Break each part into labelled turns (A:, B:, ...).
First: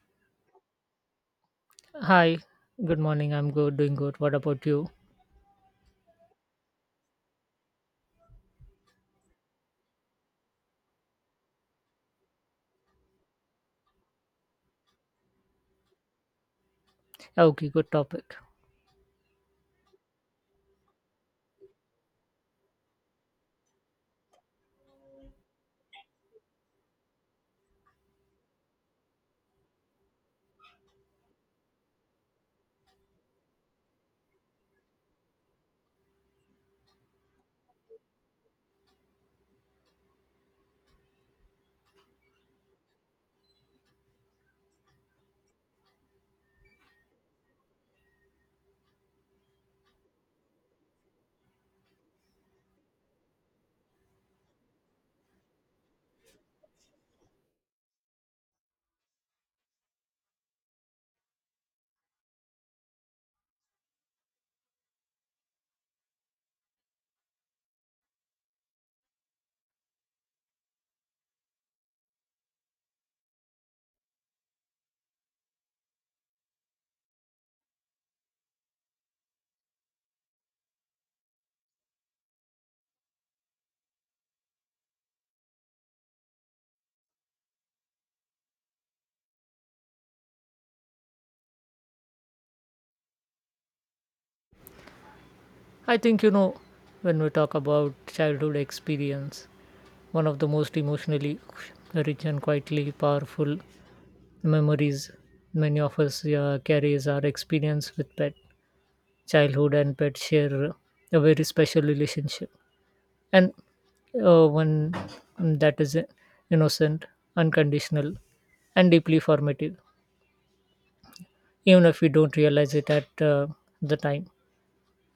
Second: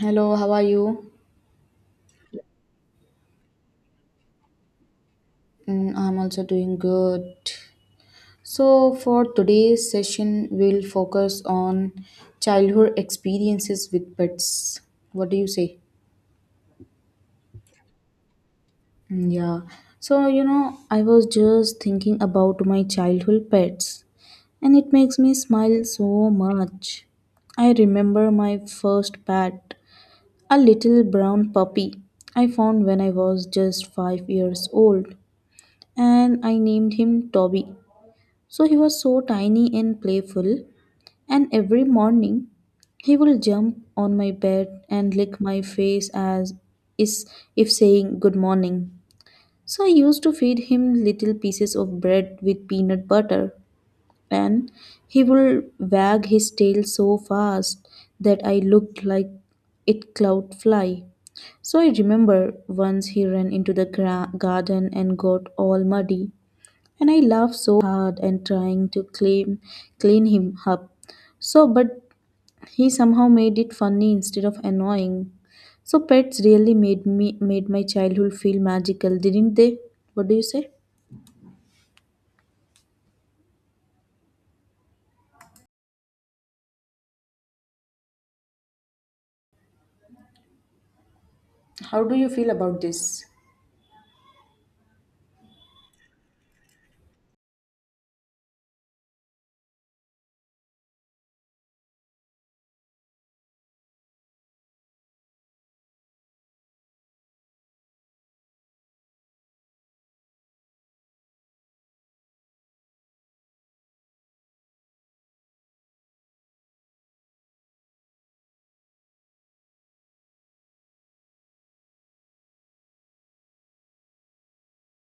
A: Hello, how are you?
B: Hi, good morning. I'm good, doing good. What about you?
A: Mm, I'm also doing good. So, for today's session, we'll focus on childhood experiences with pets. What do you say?
B: Okay, good topic.
A: Mm, yeah. So, I was just thinking about my childhood pets, and it makes me smile so much. I remember my first pet, a little brown puppy I found when I was just 5 years old, and I named him Toby. So he was so tiny and playful, and every morning he will jump on my bed and lick my face as is if saying good morning. So I used to feed him little pieces of bread with peanut butter, and he will wag his tail so fast that I looked like it cloud fly. So I remember once he ran into the garden and got all muddy, and I laughed so hard and trying to claim clean him up. So but he somehow made it funny instead of annoying. So pets really made my childhood feel magical, didn't they? What do you say? How do you feel about this?
B: I think you know when we talk about childhood experience, one of the most emotionally rich and quietly powerful memories many of us carry is our experience with pet. Childhood and pet share a very special relationship, and one that is innocent, unconditional, and deeply formative, even if we don't realize it at the time.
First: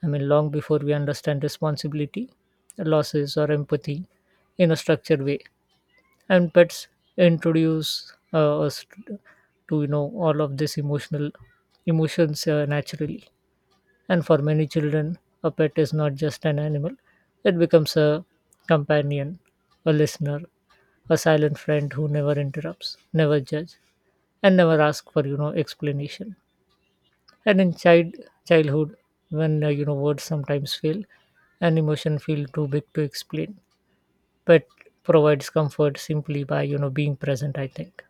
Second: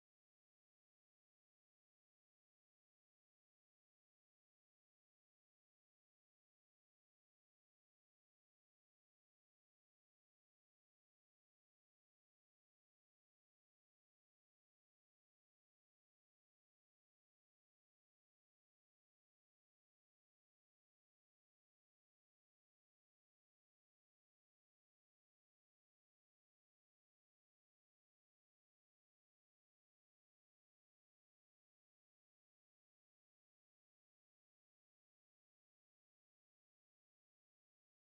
B: I mean, long before we understand responsibility, losses, or empathy in a structured way. And pets introduce us to you know all of this emotional emotions naturally. And for many children, a pet is not just an animal; it becomes a companion, a listener, a silent friend who never interrupts, never judges, and never asks for explanation. And in childhood, when you know words sometimes fail and emotion feel too big to explain, but provides comfort simply by being present. I think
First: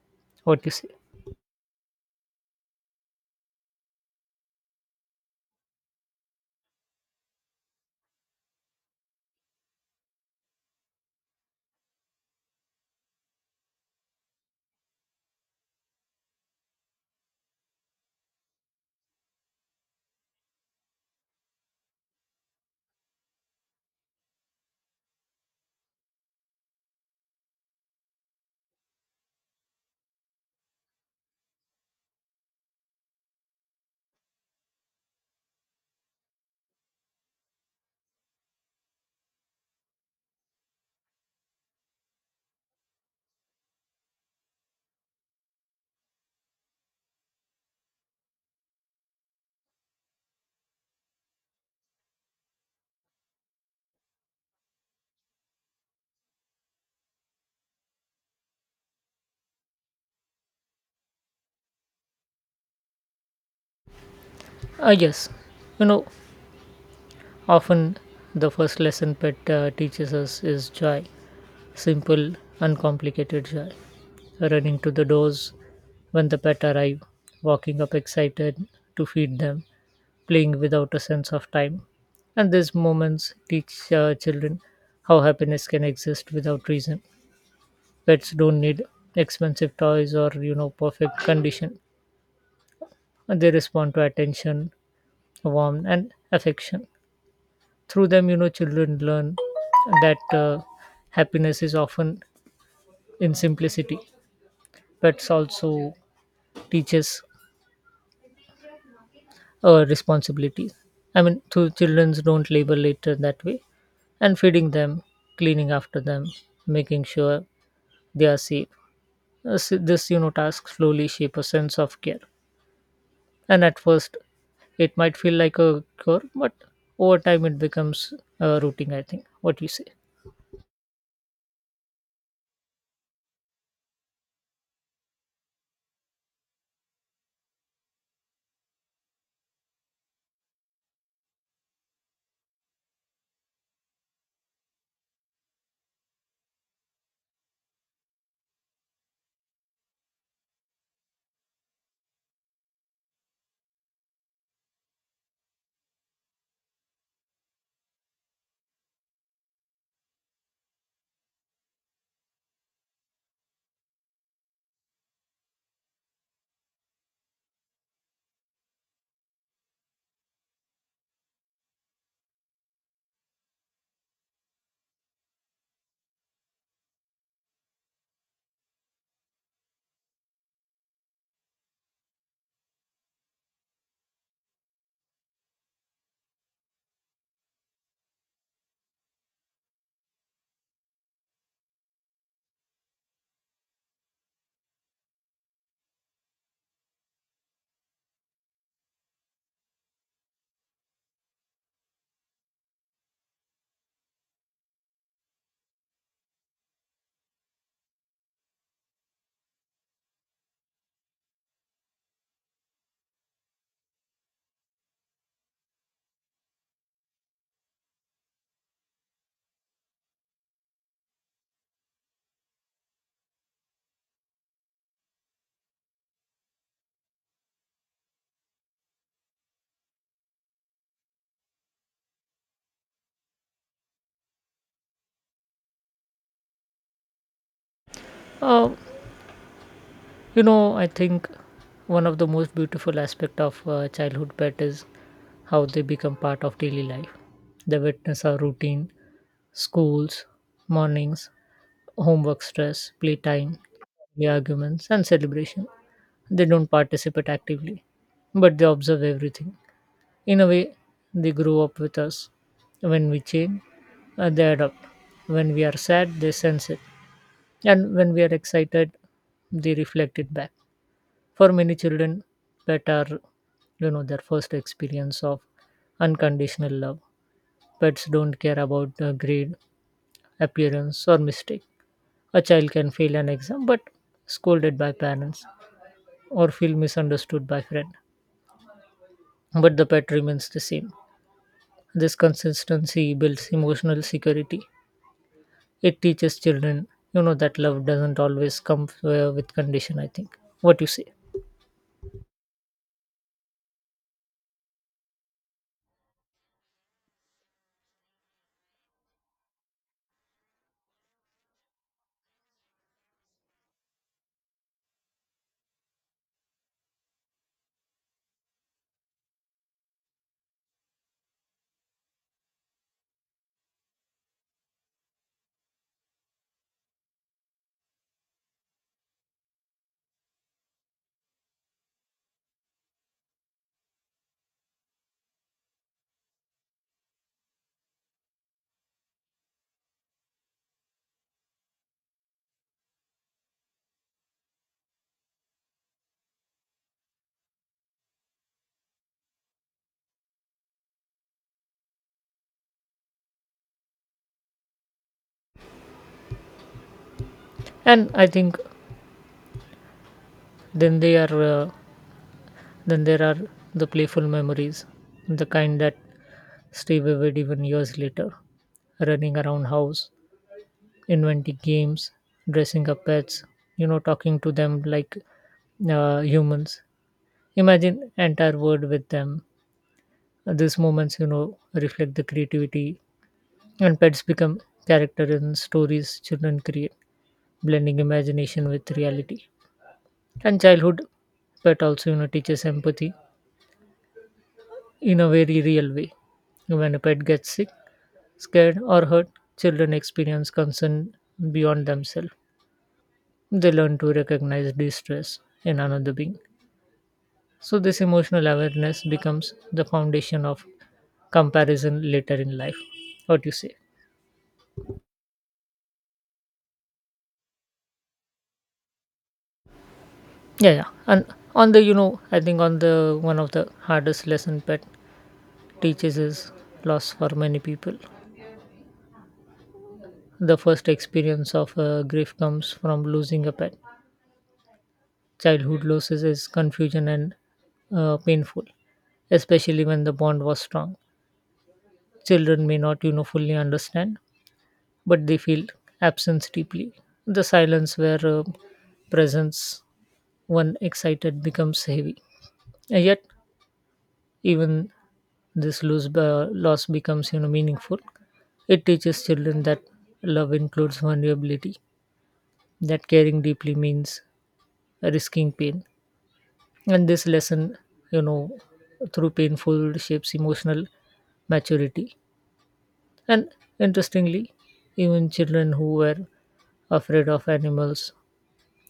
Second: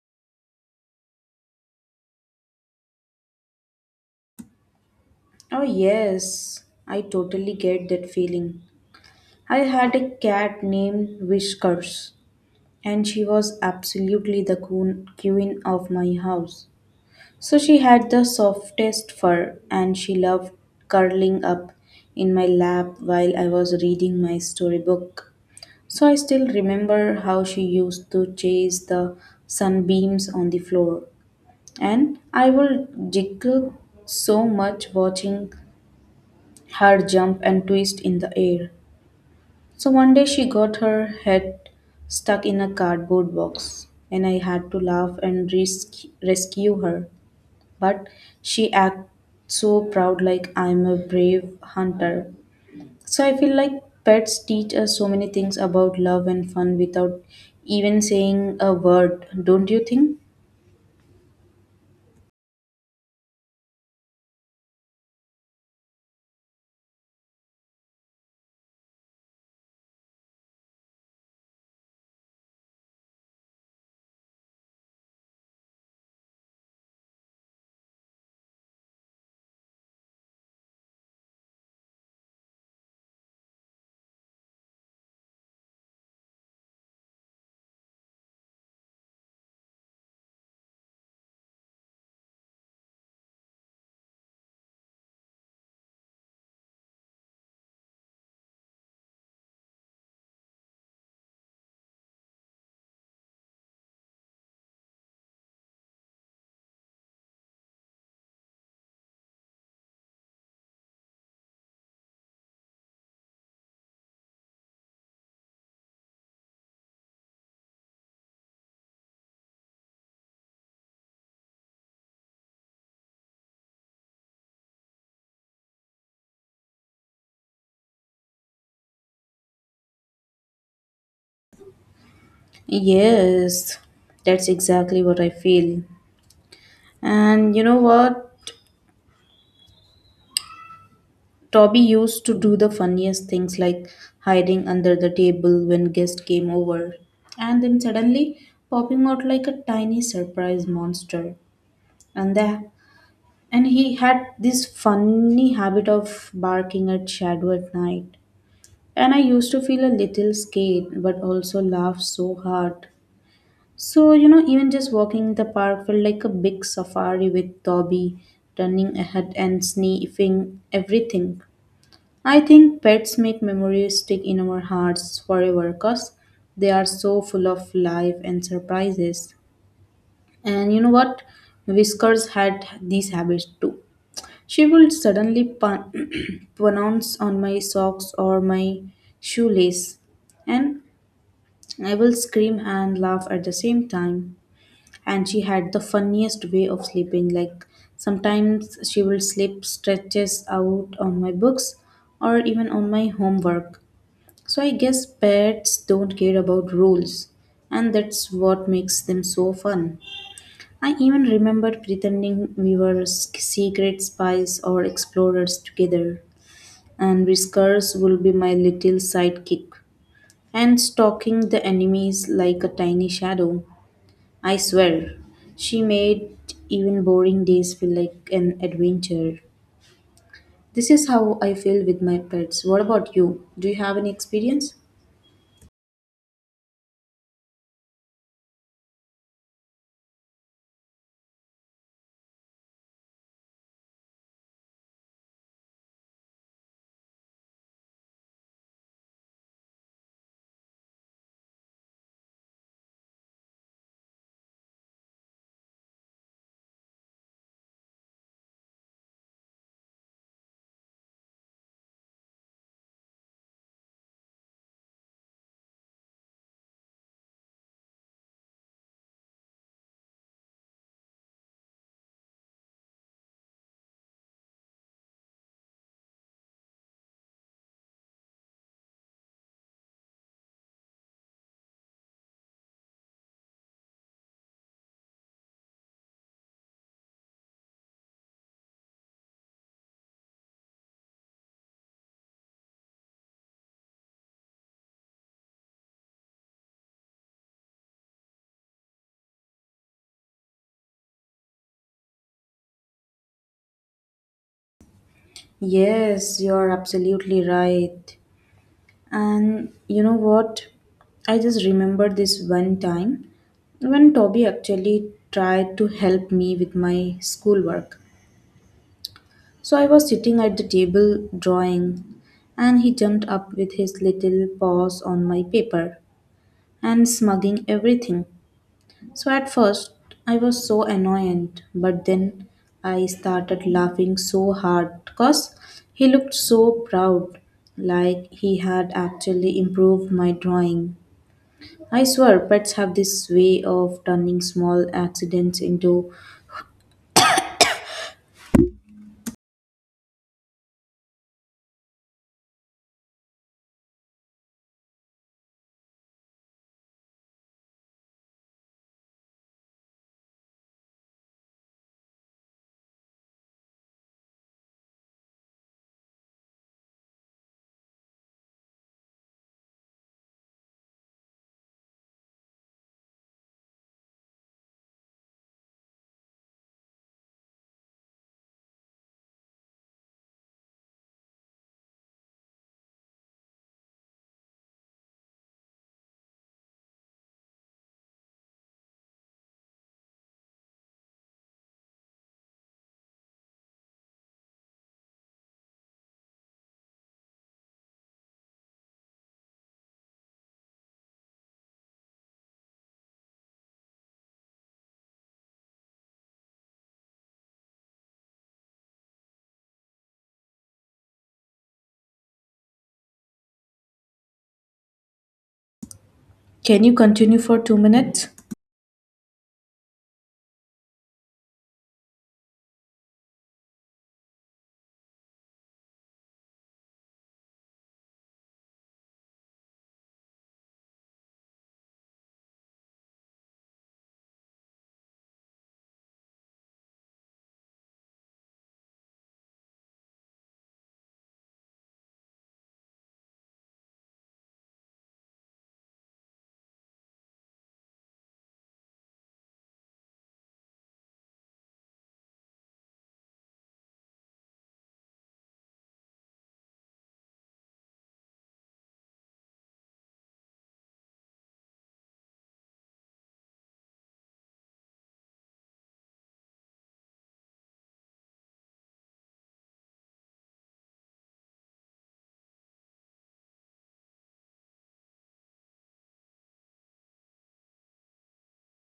B: what you say.
A: Oh yes, I totally get that feeling. I had a cat named Whiskers, and she was absolutely the queen of my house. So she had the softest fur, and she loved curling up in my lap while I was reading my storybook. So I still remember how she used to chase the sunbeams on the floor, and I would giggle so much watching her jump and twist in the air. So one day she got her head stuck in a cardboard box, and I had to laugh and rescue her, but she acts so proud, like I'm a brave hunter. So I feel like pets teach us so many things about love and fun without even saying a word, don't you think?
B: Ah yes, you know often the first lesson pet teaches us is joy, simple uncomplicated joy, running to the doors when the pet arrive, walking up excited to feed them, playing without a sense of time. And these moments teach children how happiness can exist without reason. Pets don't need expensive toys or you know perfect condition. And they respond to attention, warmth, and affection. Through them, you know, children learn that happiness is often in simplicity. Pets also teaches responsibility. I mean, through children don't label it that way. And feeding them, cleaning after them, making sure they are safe. As This you know task slowly shape a sense of care, and at first it might feel like a chore, but over time it becomes a routine. I think what you say.
A: Yes, that's exactly what I feel. And you know what? Toby used to do the funniest things, like hiding under the table when guests came over, and then suddenly popping out like a tiny surprise monster. And the And he had this funny habit of barking at shadow at night. And I used to feel a little scared, but also laugh so hard. So, even just walking in the park felt like a big safari with Dobby running ahead and sniffing everything. I think pets make memories stick in our hearts forever because they are so full of life and surprises. And you know what? Whiskers had these habits too. She would suddenly pounce on my socks or my shoelace, and I will scream and laugh at the same time. And she had the funniest way of sleeping. Like sometimes she will sleep stretches out on my books or even on my homework. So I guess pets don't care about rules, and that's what makes them so fun. I even remember pretending we were secret spies or explorers together, and Whiskers will be my little sidekick, and stalking the enemies like a tiny shadow. I swear, she made even boring days feel like an adventure. This is how I feel with my pets. What about you? Do you have any experience?
B: Uh, you know, I think one of the most beautiful aspect of childhood pet is how they become part of daily life. They witness our routine, schools, mornings, homework stress, playtime, the arguments, and celebration. They don't participate actively, but they observe everything. In a way, they grow up with us. When we change, they adapt. When we are sad, they sense it. And when we are excited, they reflect it back. For many children, pets are, you know, their first experience of unconditional love. Pets don't care about grade, appearance, or mistake. A child can fail an exam but scolded by parents or feel misunderstood by friend, but the pet remains the same. This consistency builds emotional security. It teaches children, you know, that love doesn't always come with condition. I think what you say.
A: Yes, you're absolutely right. And you know what? I just remember this one time when Toby actually tried to help me with my schoolwork. So I was sitting at the table drawing, and he jumped up with his little paws on my paper and smugging everything. So at first I was so annoyed, but then I started laughing so hard because he looked so proud, like he had actually improved my drawing. I swear, pets have this way of turning small accidents into.
B: And I think then they are uh, then there are the playful memories, the kind that stay vivid even years later. Running around house, inventing games, dressing up pets, you know, talking to them like humans. Imagine entire world with them. These moments, you know, reflect the creativity, and pets become characters in stories children create, blending imagination with reality. And childhood pet also, you know, teaches empathy in a very real way. When a pet gets sick, scared, or hurt, children experience concern beyond themselves. They learn to recognize distress in another being. So, this emotional awareness becomes the foundation of comparison later in life. What do you say?
A: Can you continue for 2 minutes?
B: Yeah, yeah. And on the, you know, I think on the one of the hardest lesson pet teaches is loss for many people. The first experience of grief comes from losing a pet. Childhood losses is confusion and painful, especially when the bond was strong. Children may not, you know, fully understand, but they feel absence deeply. The silence where presence, one excited, becomes heavy. And yet, even loss becomes you know meaningful. It teaches children that love includes vulnerability, that caring deeply means risking pain, and this lesson, you know, through painful shapes emotional maturity. And interestingly, even children who were afraid of animals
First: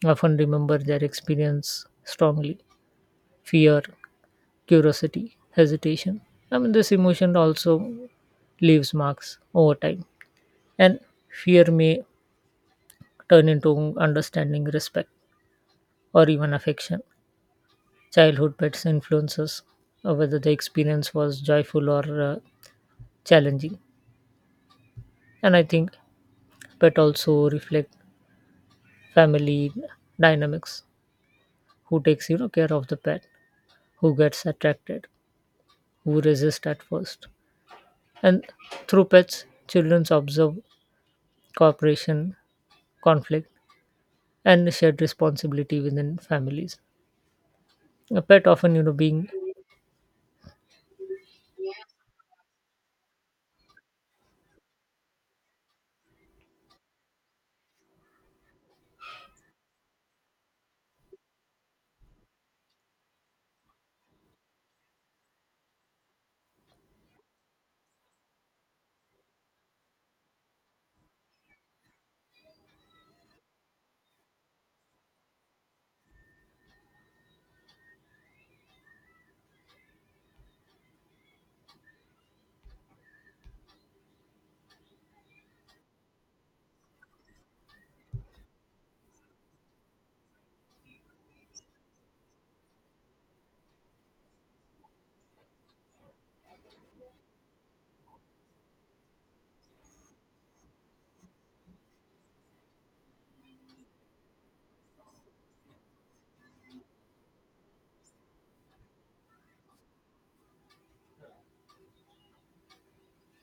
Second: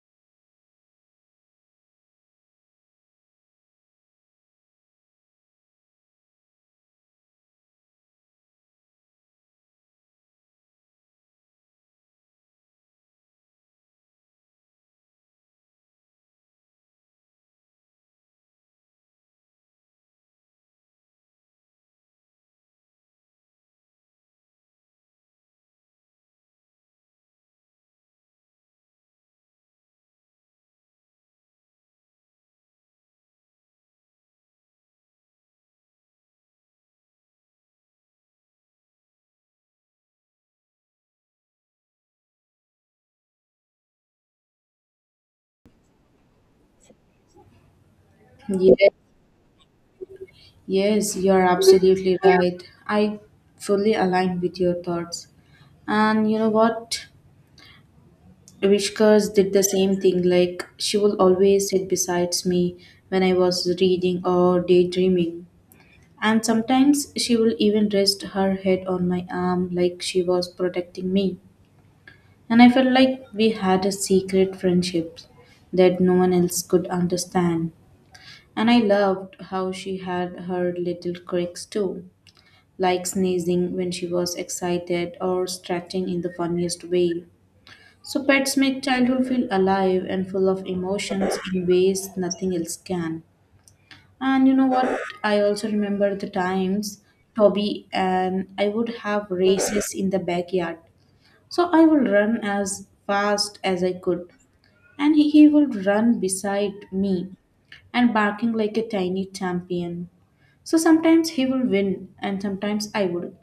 B: often remember their experience strongly: fear, curiosity, hesitation. I mean, this emotion also leaves marks over time. And fear may turn into understanding, respect, or even affection. Childhood pets influences whether the experience was joyful or challenging. And I think pet also reflect family dynamics. Who takes you know care of the pet, who gets attracted, who resists at first, and through pets, children observe cooperation, conflict, and shared responsibility within families. A pet often you
A: Yes,
B: know being.
A: yes, you're absolutely right. I fully align with your thoughts. And you know what? Vishkas did the same thing. Like, she will always sit beside me when I was reading or daydreaming. And sometimes she will even rest her head on my arm, like she was protecting me. And I felt like we had a secret friendship that no one else could understand. And I loved how she had her little quirks too, like sneezing when she was excited or stretching in the funniest way. So pets make childhood feel alive and full of emotions in ways nothing else can. And you know what? I also remember the times Toby and I would have races in the backyard. So I would run as fast as I could, and he would run beside me and barking like a tiny champion. So sometimes he will win and sometimes I would.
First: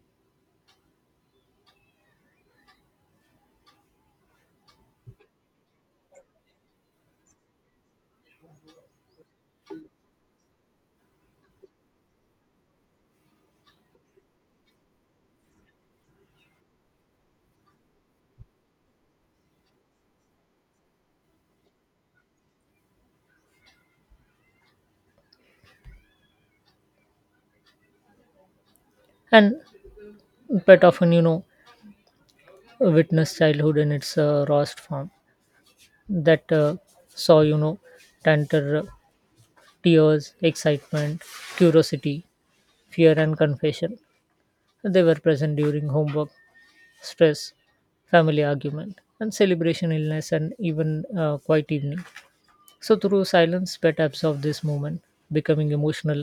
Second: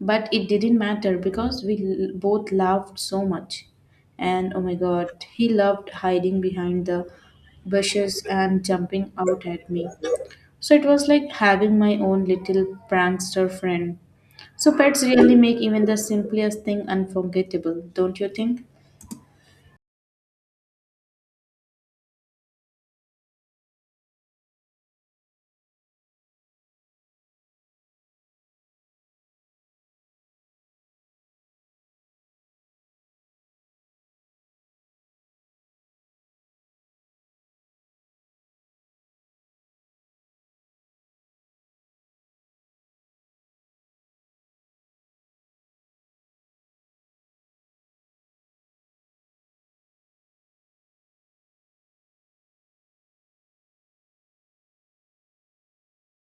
A: But it didn't matter because we both laughed so much. And oh my god, he loved hiding behind the bushes and jumping out at me. So it was like having my own little prankster friend. So pets really make even the simplest thing unforgettable, don't you think?
B: And pet often you know witnessed childhood in its rawest form, that saw you know tanter tears, excitement, curiosity, fear, and confession. They were present during homework stress, family argument and celebration, illness, and even quiet evening. So through silence pet absorbed this moment, becoming emotional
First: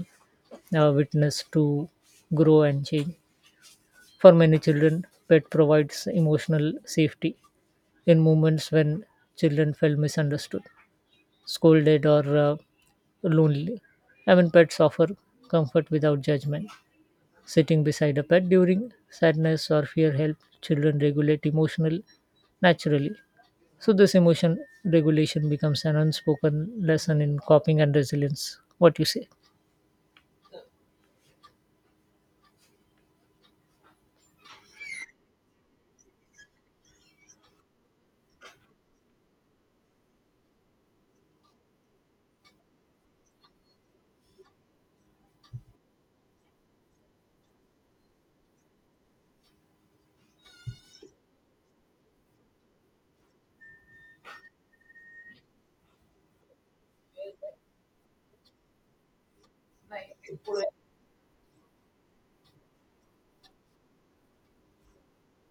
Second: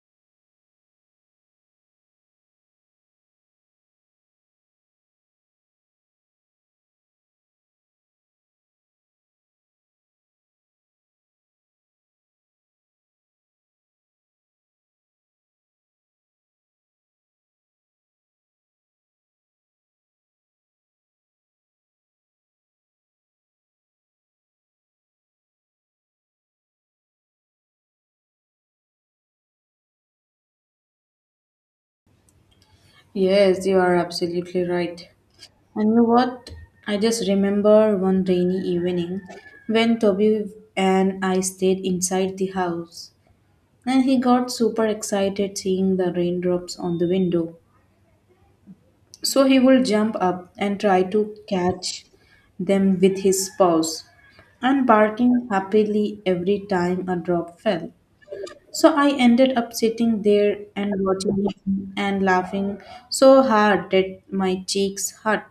B: witness to grow and change. For many children pet provides emotional safety in moments when children felt misunderstood, scolded, or lonely. I mean, pets offer comfort without judgment. Sitting beside a pet during sadness or fear helps children regulate emotional naturally. So this emotion regulation becomes an unspoken lesson in coping and resilience. What you say?
A: Yes, you are absolutely right. And you know what? I just remember one rainy evening when Toby and I stayed inside the house, and he got super excited seeing the raindrops on the window. So he would jump up and try to catch them with his paws and barking happily every time a drop fell. So I ended up sitting there and watching him and laughing so hard that my cheeks hurt.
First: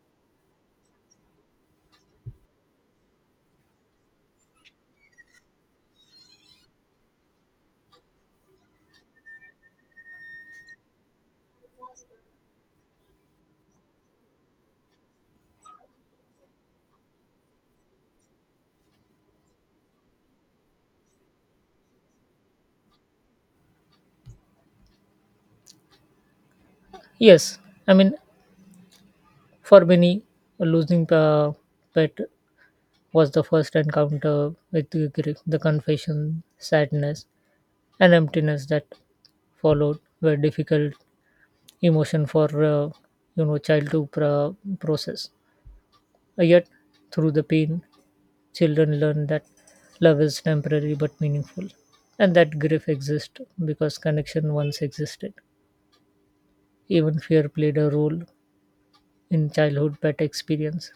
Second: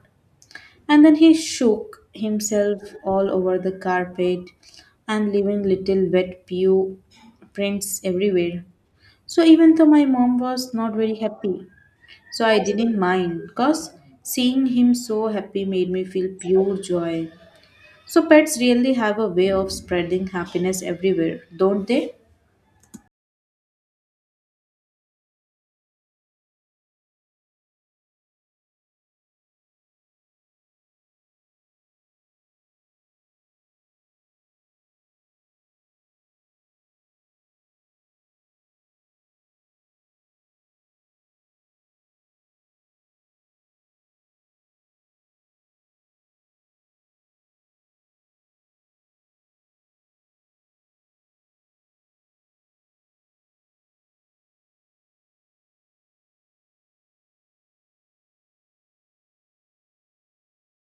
A: And then he shook himself all over the carpet and leaving little wet pew prints everywhere. So even though my mom was not very happy, so I didn't mind because seeing him so happy made me feel pure joy. So pets really have a way of spreading happiness everywhere, don't they?
B: Yes, I mean for many, losing a pet was the first encounter with the grief. The confession, sadness, and emptiness that followed were difficult emotion for you know child to process. Yet through the pain children learn that love is temporary but meaningful, and that grief exists because connection once existed. Even fear played a role in childhood pet experience.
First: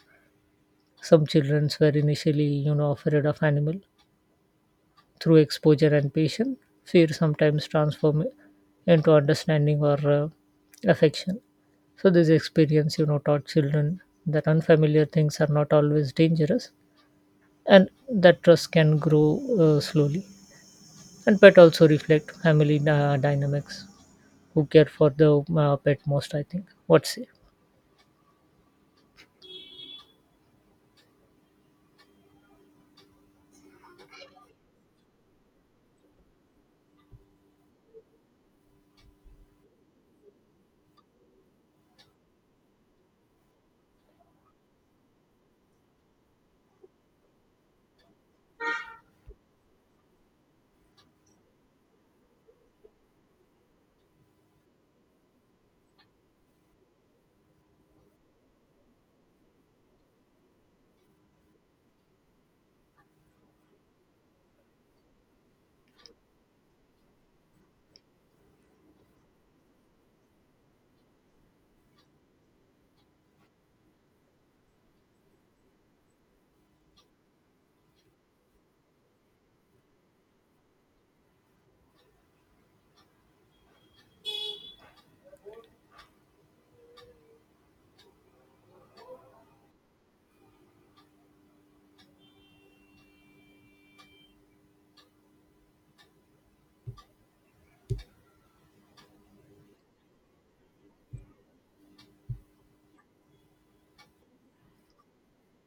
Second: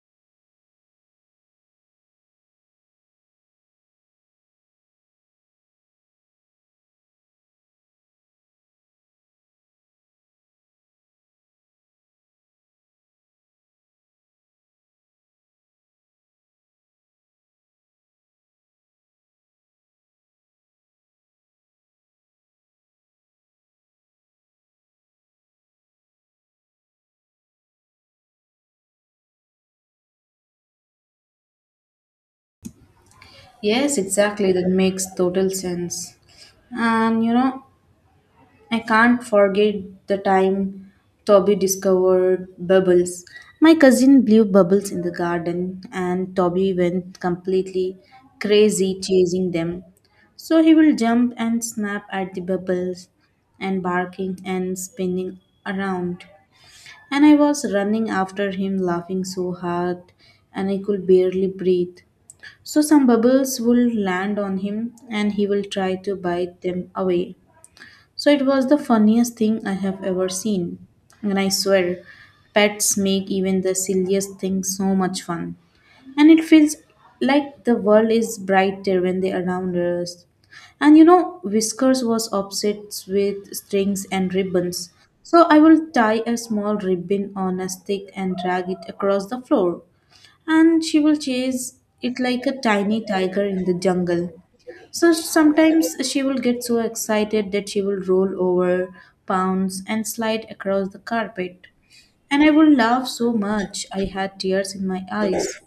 B: Some children were initially you know afraid of animal. Through exposure and patience, fear sometimes transform into understanding or affection. So this experience, you know, taught children that unfamiliar things are not always dangerous, and that trust can grow slowly. And pet also reflect family dynamics. Who care for the pet most? I think. What's it?
A: Yes, exactly. That makes total sense. And you know, I can't forget the time Toby discovered bubbles. My cousin blew bubbles in the garden, and Toby went completely crazy chasing them. So he will jump and snap at the bubbles, and barking and spinning around. And I was running after him, laughing so hard, and I could barely breathe. So some bubbles will land on him, and he will try to bite them away. So it was the funniest thing I have ever seen. And I swear, pets make even the silliest things so much fun. And it feels like the world is brighter when they're around us. And you know, Whiskers was obsessed with strings and ribbons. So I will tie a small ribbon on a stick and drag it across the floor. And she will chase it like a tiny tiger in the jungle. So sometimes she will get so excited that she will roll over, pounce, and slide across the carpet. And I would laugh so much I had tears in my eyes.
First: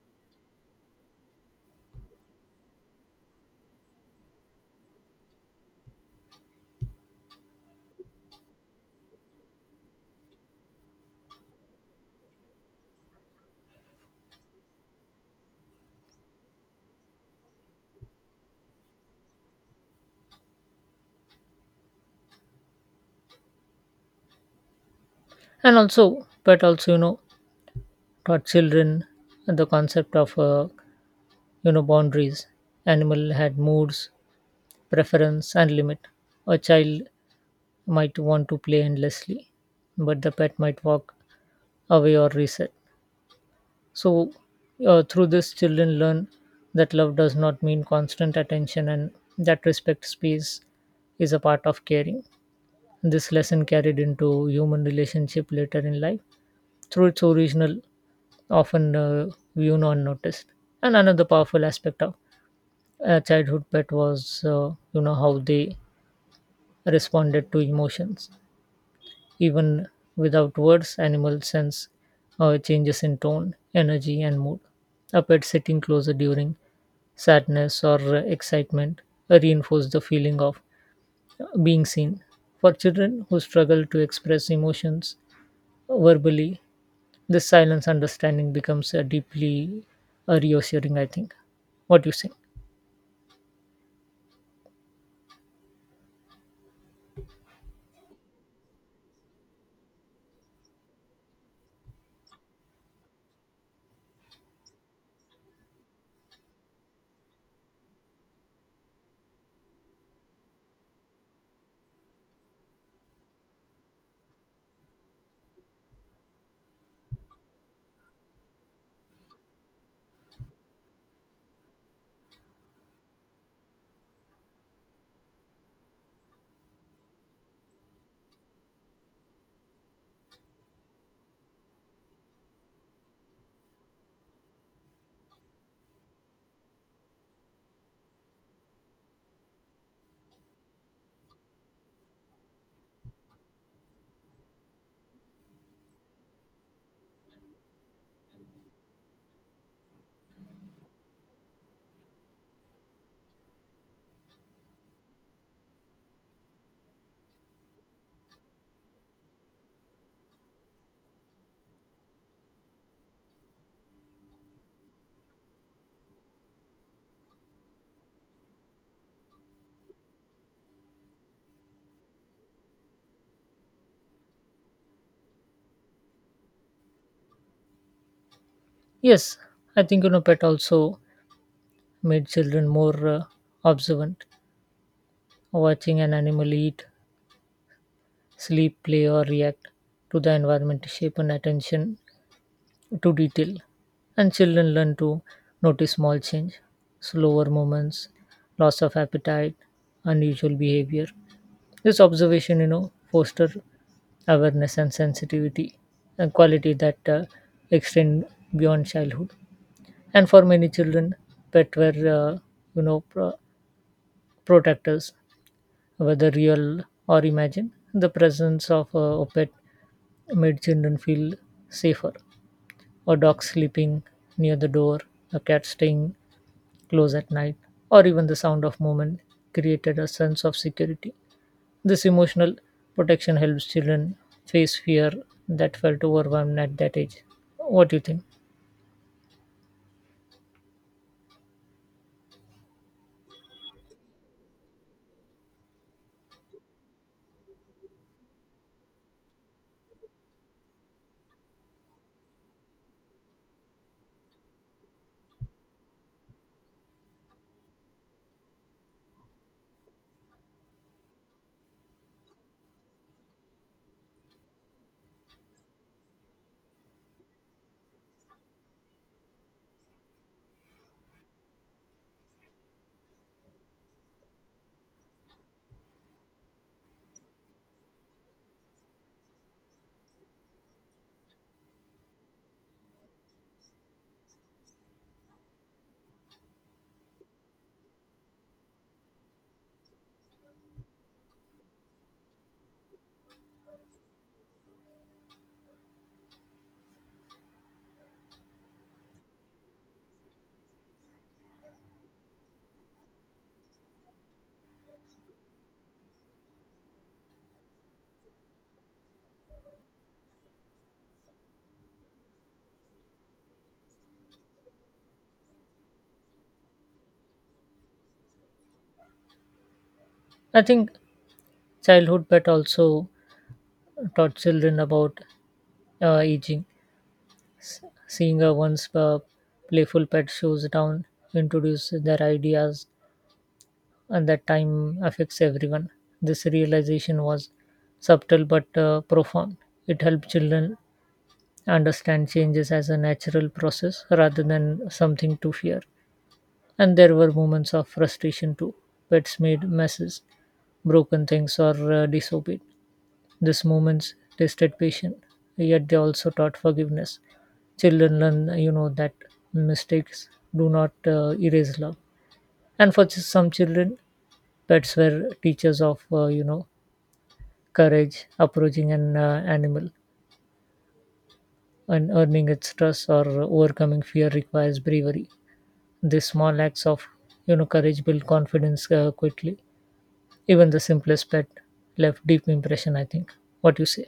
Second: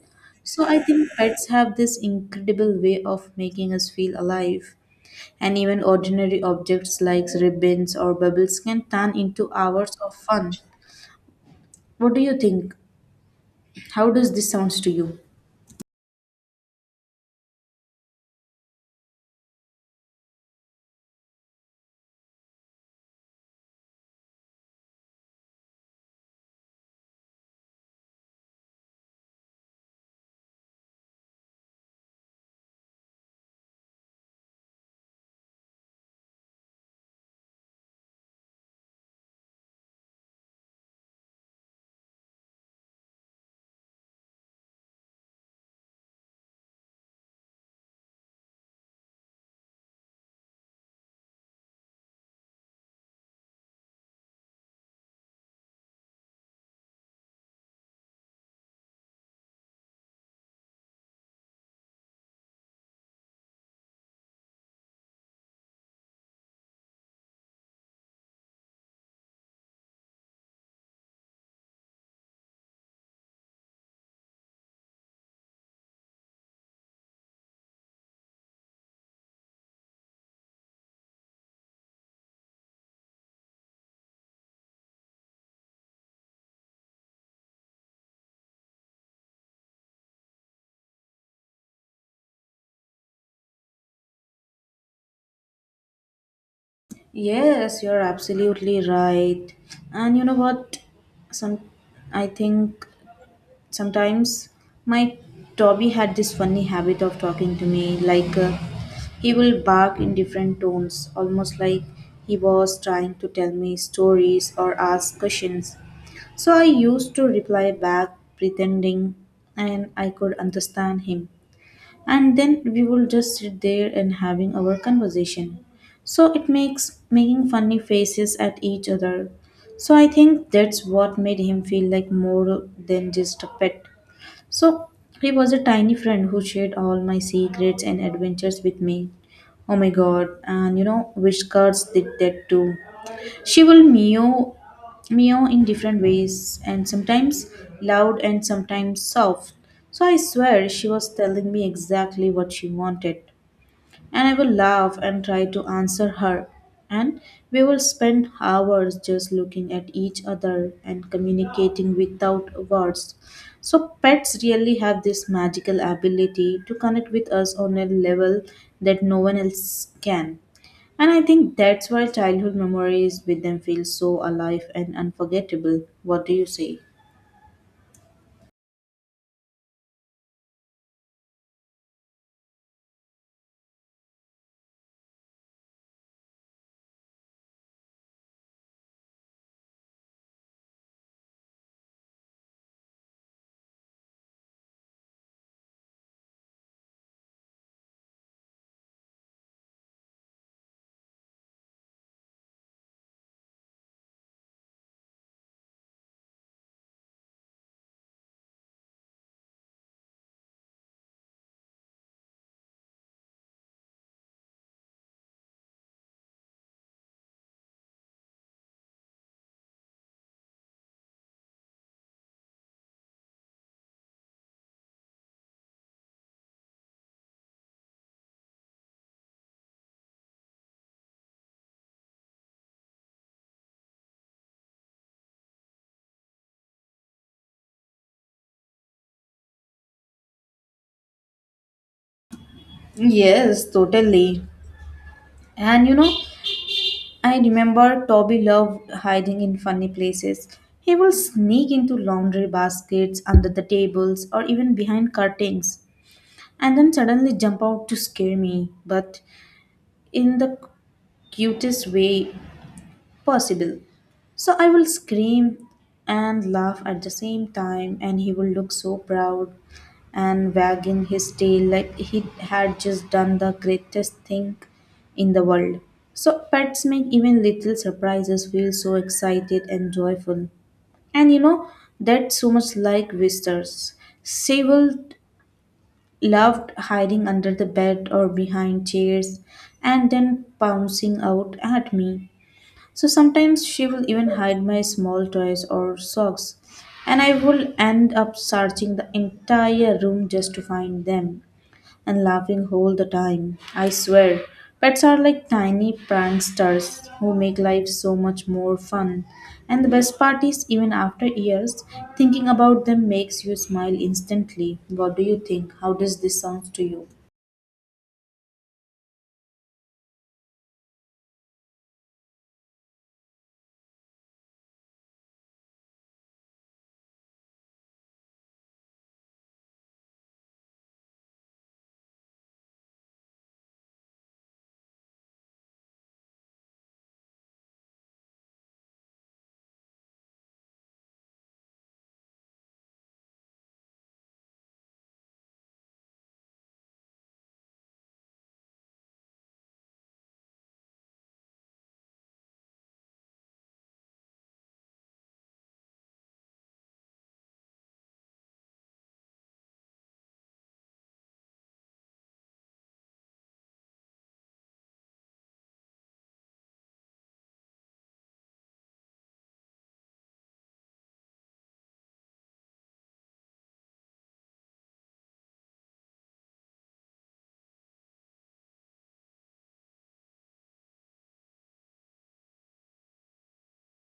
A: So I think pets have this incredible way of making us feel alive. And even ordinary objects like ribbons or bubbles can turn into hours of fun. What do you think? How does this sounds to you?
B: And also, pet also you know taught children the concept of you know boundaries. Animal had moods, preference, and limit. A child might want to play endlessly, but the pet might walk away or reset. So, through this, children learn that love does not mean constant attention and that respect space is a part of caring. This lesson carried into human relationship later in life through its original, often view unnoticed. And another powerful aspect of a childhood pet was, you know, how they responded to emotions. Even without words, animals sense changes in tone, energy, and mood. A pet sitting closer during sadness or excitement reinforce the feeling of being seen. For children who struggle to express emotions verbally, this silence understanding becomes deeply reassuring, I think. What do you say?
A: Yes, you're absolutely right. And you know what? Some I think Sometimes my Toby had this funny habit of talking to me like he will bark in different tones, almost like he was trying to tell me stories or ask questions. So I used to reply back pretending and I could understand him, and then we will just sit there and having our conversation, so it makes making funny faces at each other. So I think that's what made him feel like more than just a pet. So he was a tiny friend who shared all my secrets and adventures with me. Oh my god, and you know which cards did that too. She will meow in different ways, and sometimes loud and sometimes soft. So I swear she was telling me exactly what she wanted, and I will laugh and try to answer her. And we will spend hours just looking at each other and communicating without words. So, pets really have this magical ability to connect with us on a level that no one else can. And I think that's why childhood memories with them feel so alive and unforgettable. What do you say?
B: Yes, I think you know, pet also made children more observant. Watching an animal eat, sleep, play, or react to the environment shape an attention to detail. And children learn to notice small change, slower movements, loss of appetite, unusual behavior. This observation you know foster awareness and sensitivity, a quality that extend beyond childhood. And for many children pet were you know protectors. Whether real or imagined, the presence of a pet made children feel safer: a dog sleeping near the door, a cat staying close at night, or even the sound of movement created a sense of security. This emotional protection helps children face fear that felt overwhelmed at that age. What do you think?
A: Yes, totally. And you know, I remember Toby loved hiding in funny places. He would sneak into laundry baskets, under the tables, or even behind curtains, and then suddenly jump out to scare me, but in the cutest way possible. So I will scream and laugh at the same time, and he will look so proud and wagging his tail like he had just done the greatest thing in the world. So pets make even little surprises feel so excited and joyful. And you know, that's so much like visitors. Sable loved hiding under the bed or behind chairs and then pouncing out at me. So sometimes she will even hide my small toys or socks, and I will end up searching the entire room just to find them and laughing all the time. I swear, pets are like tiny pranksters who make life so much more fun. And the best part is, even after years, thinking about them makes you smile instantly. What do you think? How does this sound to you?
B: I think childhood pet also taught children about aging. S- Seeing a once playful pet shows down introduce their ideas at that time affects everyone. This realization was subtle but profound. It helped children understand changes as a natural process rather than something to fear. And there were moments of frustration too. Pets made messes, broken things, or disobeyed. These moments tested patience, yet they also taught forgiveness. Children learn, you know, that mistakes do not erase love. And for just some children, pets were teachers of you know courage. Approaching an animal and earning its trust or overcoming fear requires bravery. These small acts of you know courage build confidence quickly. Even the simplest pet left deep impression. I think. What you say?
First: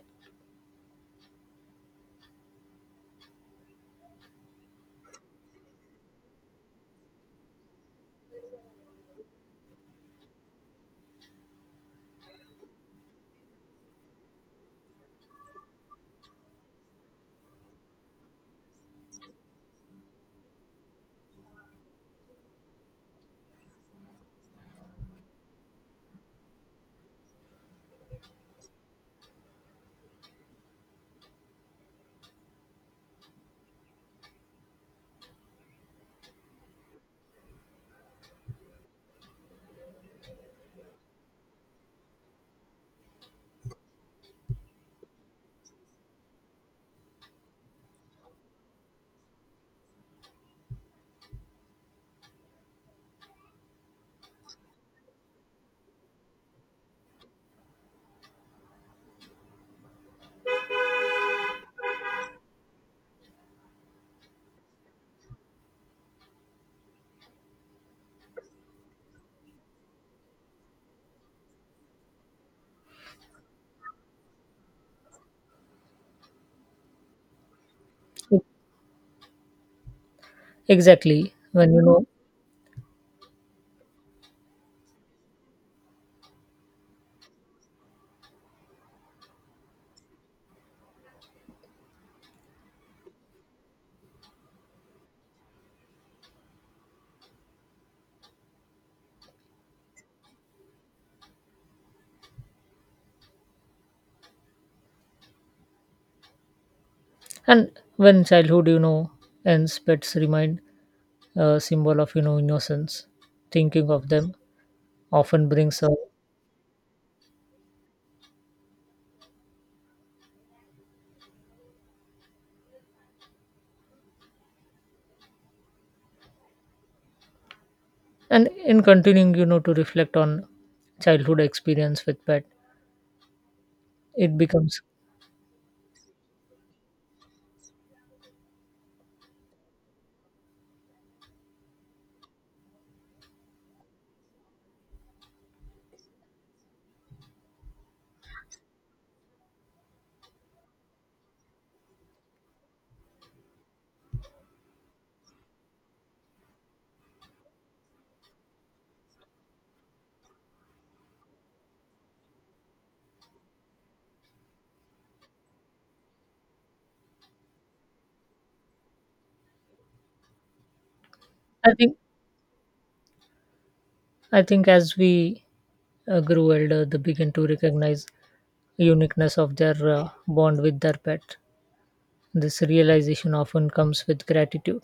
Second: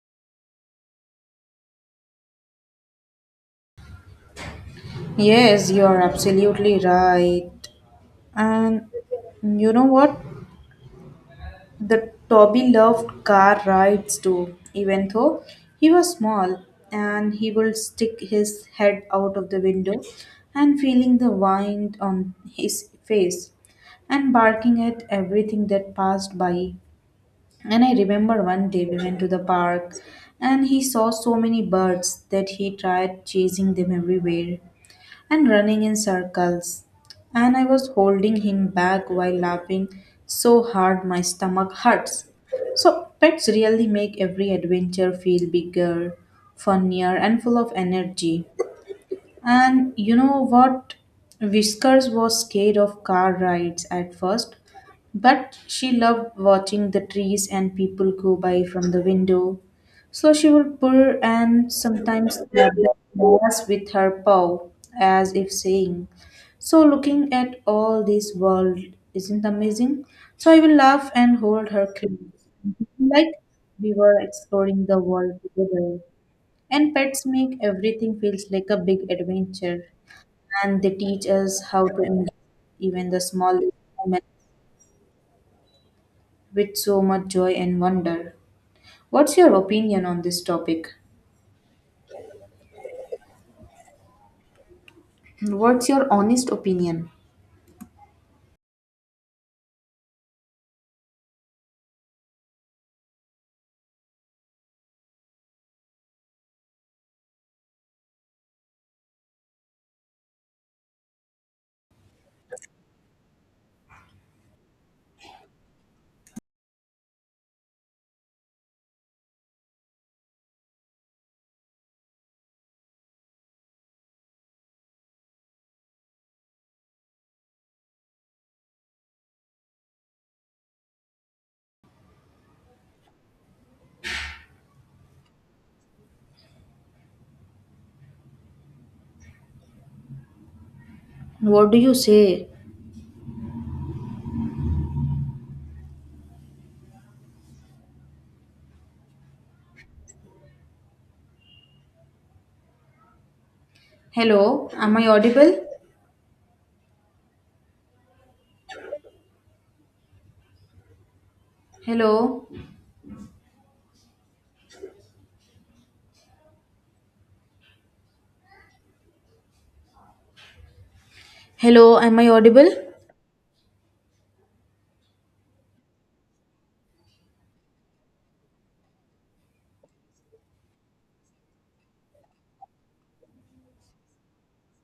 A: Yes, you are absolutely right. And you know what? The Toby loved car rides too, even though he was small, and he would stick his head out of the window and feeling the wind on his face and barking at everything that passed by. And I remember one day we went to the park, and he saw so many birds that he tried chasing them everywhere and running in circles. And I was holding him back while laughing so hard my stomach hurts. So, pets really make every adventure feel bigger, funnier, and full of energy. And you know what? Whiskers was scared of car rides at first, but she loved watching the trees and people go by from the window. So she would purr and sometimes tap the glass with her paw, as if saying, so looking at all this world isn't amazing. So I will laugh and hold her close, like we were exploring the world together. And pets make everything feels like a big adventure, and they teach
B: Exactly.
A: us
B: When you
A: how to
B: know,
A: enjoy even the small moments with so much joy and wonder. What's your opinion on this topic? What's your honest opinion?
B: and when childhood, you know, ends, pets remind a symbol of, you know, innocence. Thinking of them often brings a. And in continuing, you know, to reflect on childhood experience with pet, it becomes.
A: What do you say? Hello, am I audible? Hello,
B: I think.
A: hello, am I audible?
B: I think as we grew older, they begin to recognize uniqueness of their bond with their pet. This realization often comes with gratitude.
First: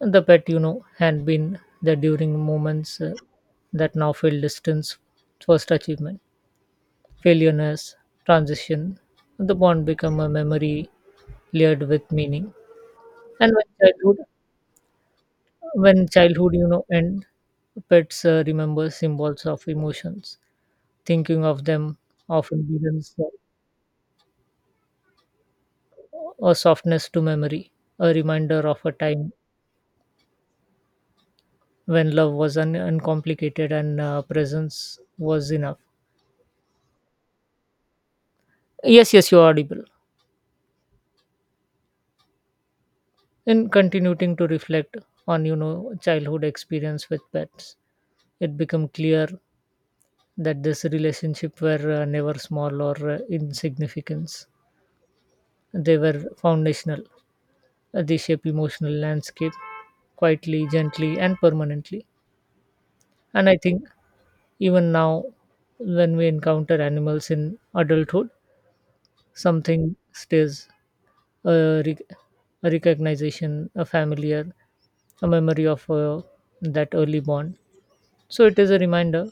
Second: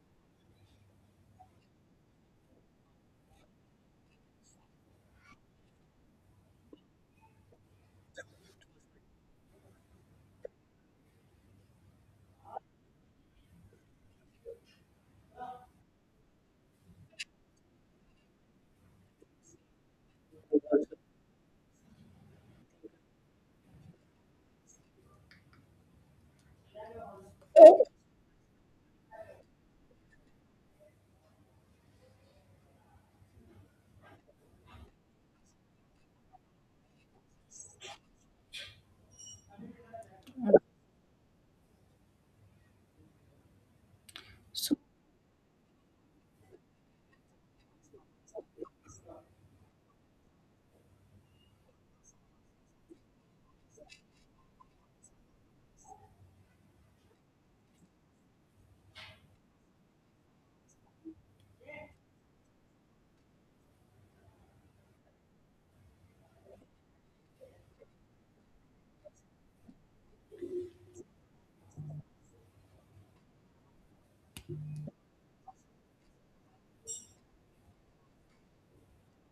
B: The pet, you know, had been there during moments that now feel distance, first achievement, failureness, transition. The bond become a memory layered with meaning. And when childhood you know and pets remember symbols of emotions. Thinking of them often brings a softness to memory, a reminder of a time when love was uncomplicated and presence was enough. Yes, yes, you're audible. In continuing to
A: So
B: reflect on you know childhood experience with pets, it become clear that this relationship were never small or insignificant. They were foundational. They shape emotional landscape quietly, gently, and permanently. And I think even now, when we encounter animals in adulthood, something stays: a, rec- a recognition, a familiar, a memory of that early bond. So it is a reminder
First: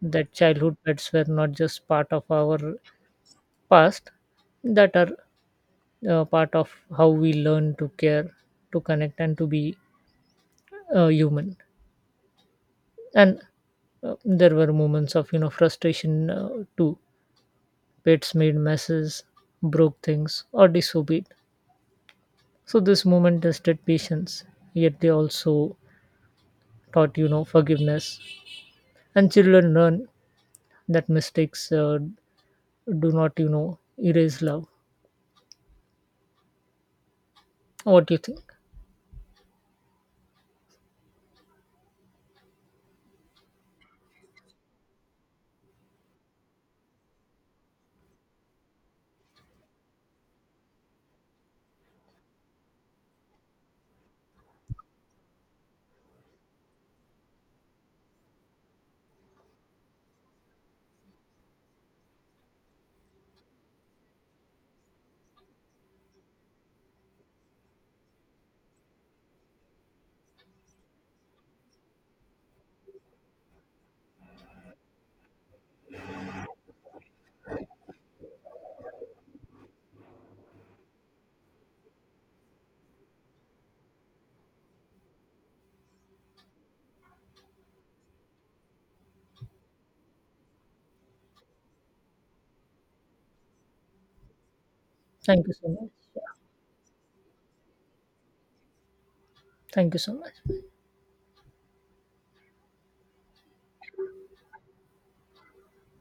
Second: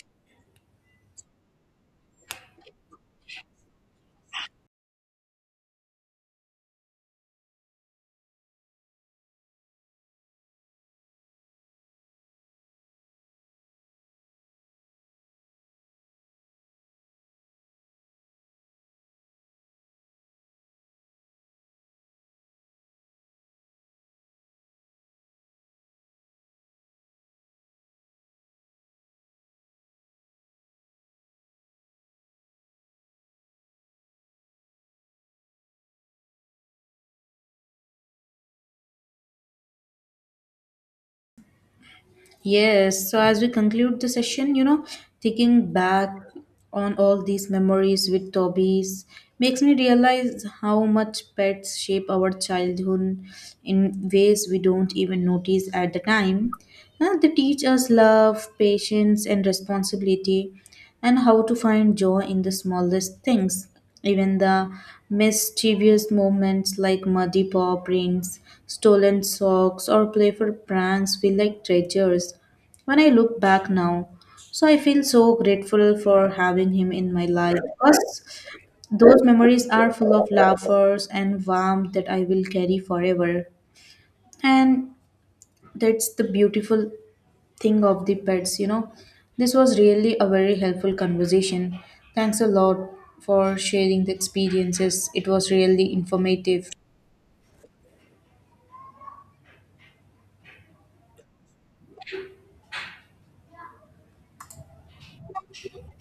B: that childhood pets were not just part of our past, that are part of how we learn to care, to connect, and to be human. And there were moments of you know frustration too. Pets made messes, broke things, or disobeyed. So this moment tested patience, yet they also taught you know forgiveness. And children learn that mistakes do not you know erase love. What do you think?
A: yes, so as we conclude the session, thinking back on all these memories with Toby's makes me realize how much pets shape our childhood in ways we don't even notice at the time. Now, they teach us love, patience, and responsibility, and how to find joy in the smallest things. Even the mischievous movements like muddy paw prints, stolen socks, or playful pranks feel like treasures when I look back now. So I feel so grateful for having him in my life, because those memories are full of laughers and warmth that I will carry forever. And that's the beautiful thing of the pets, this was really a very helpful conversation. Thanks a lot for sharing the experiences, it
B: Thank
A: was
B: you so
A: really
B: much.
A: informative.
B: Thank you so much.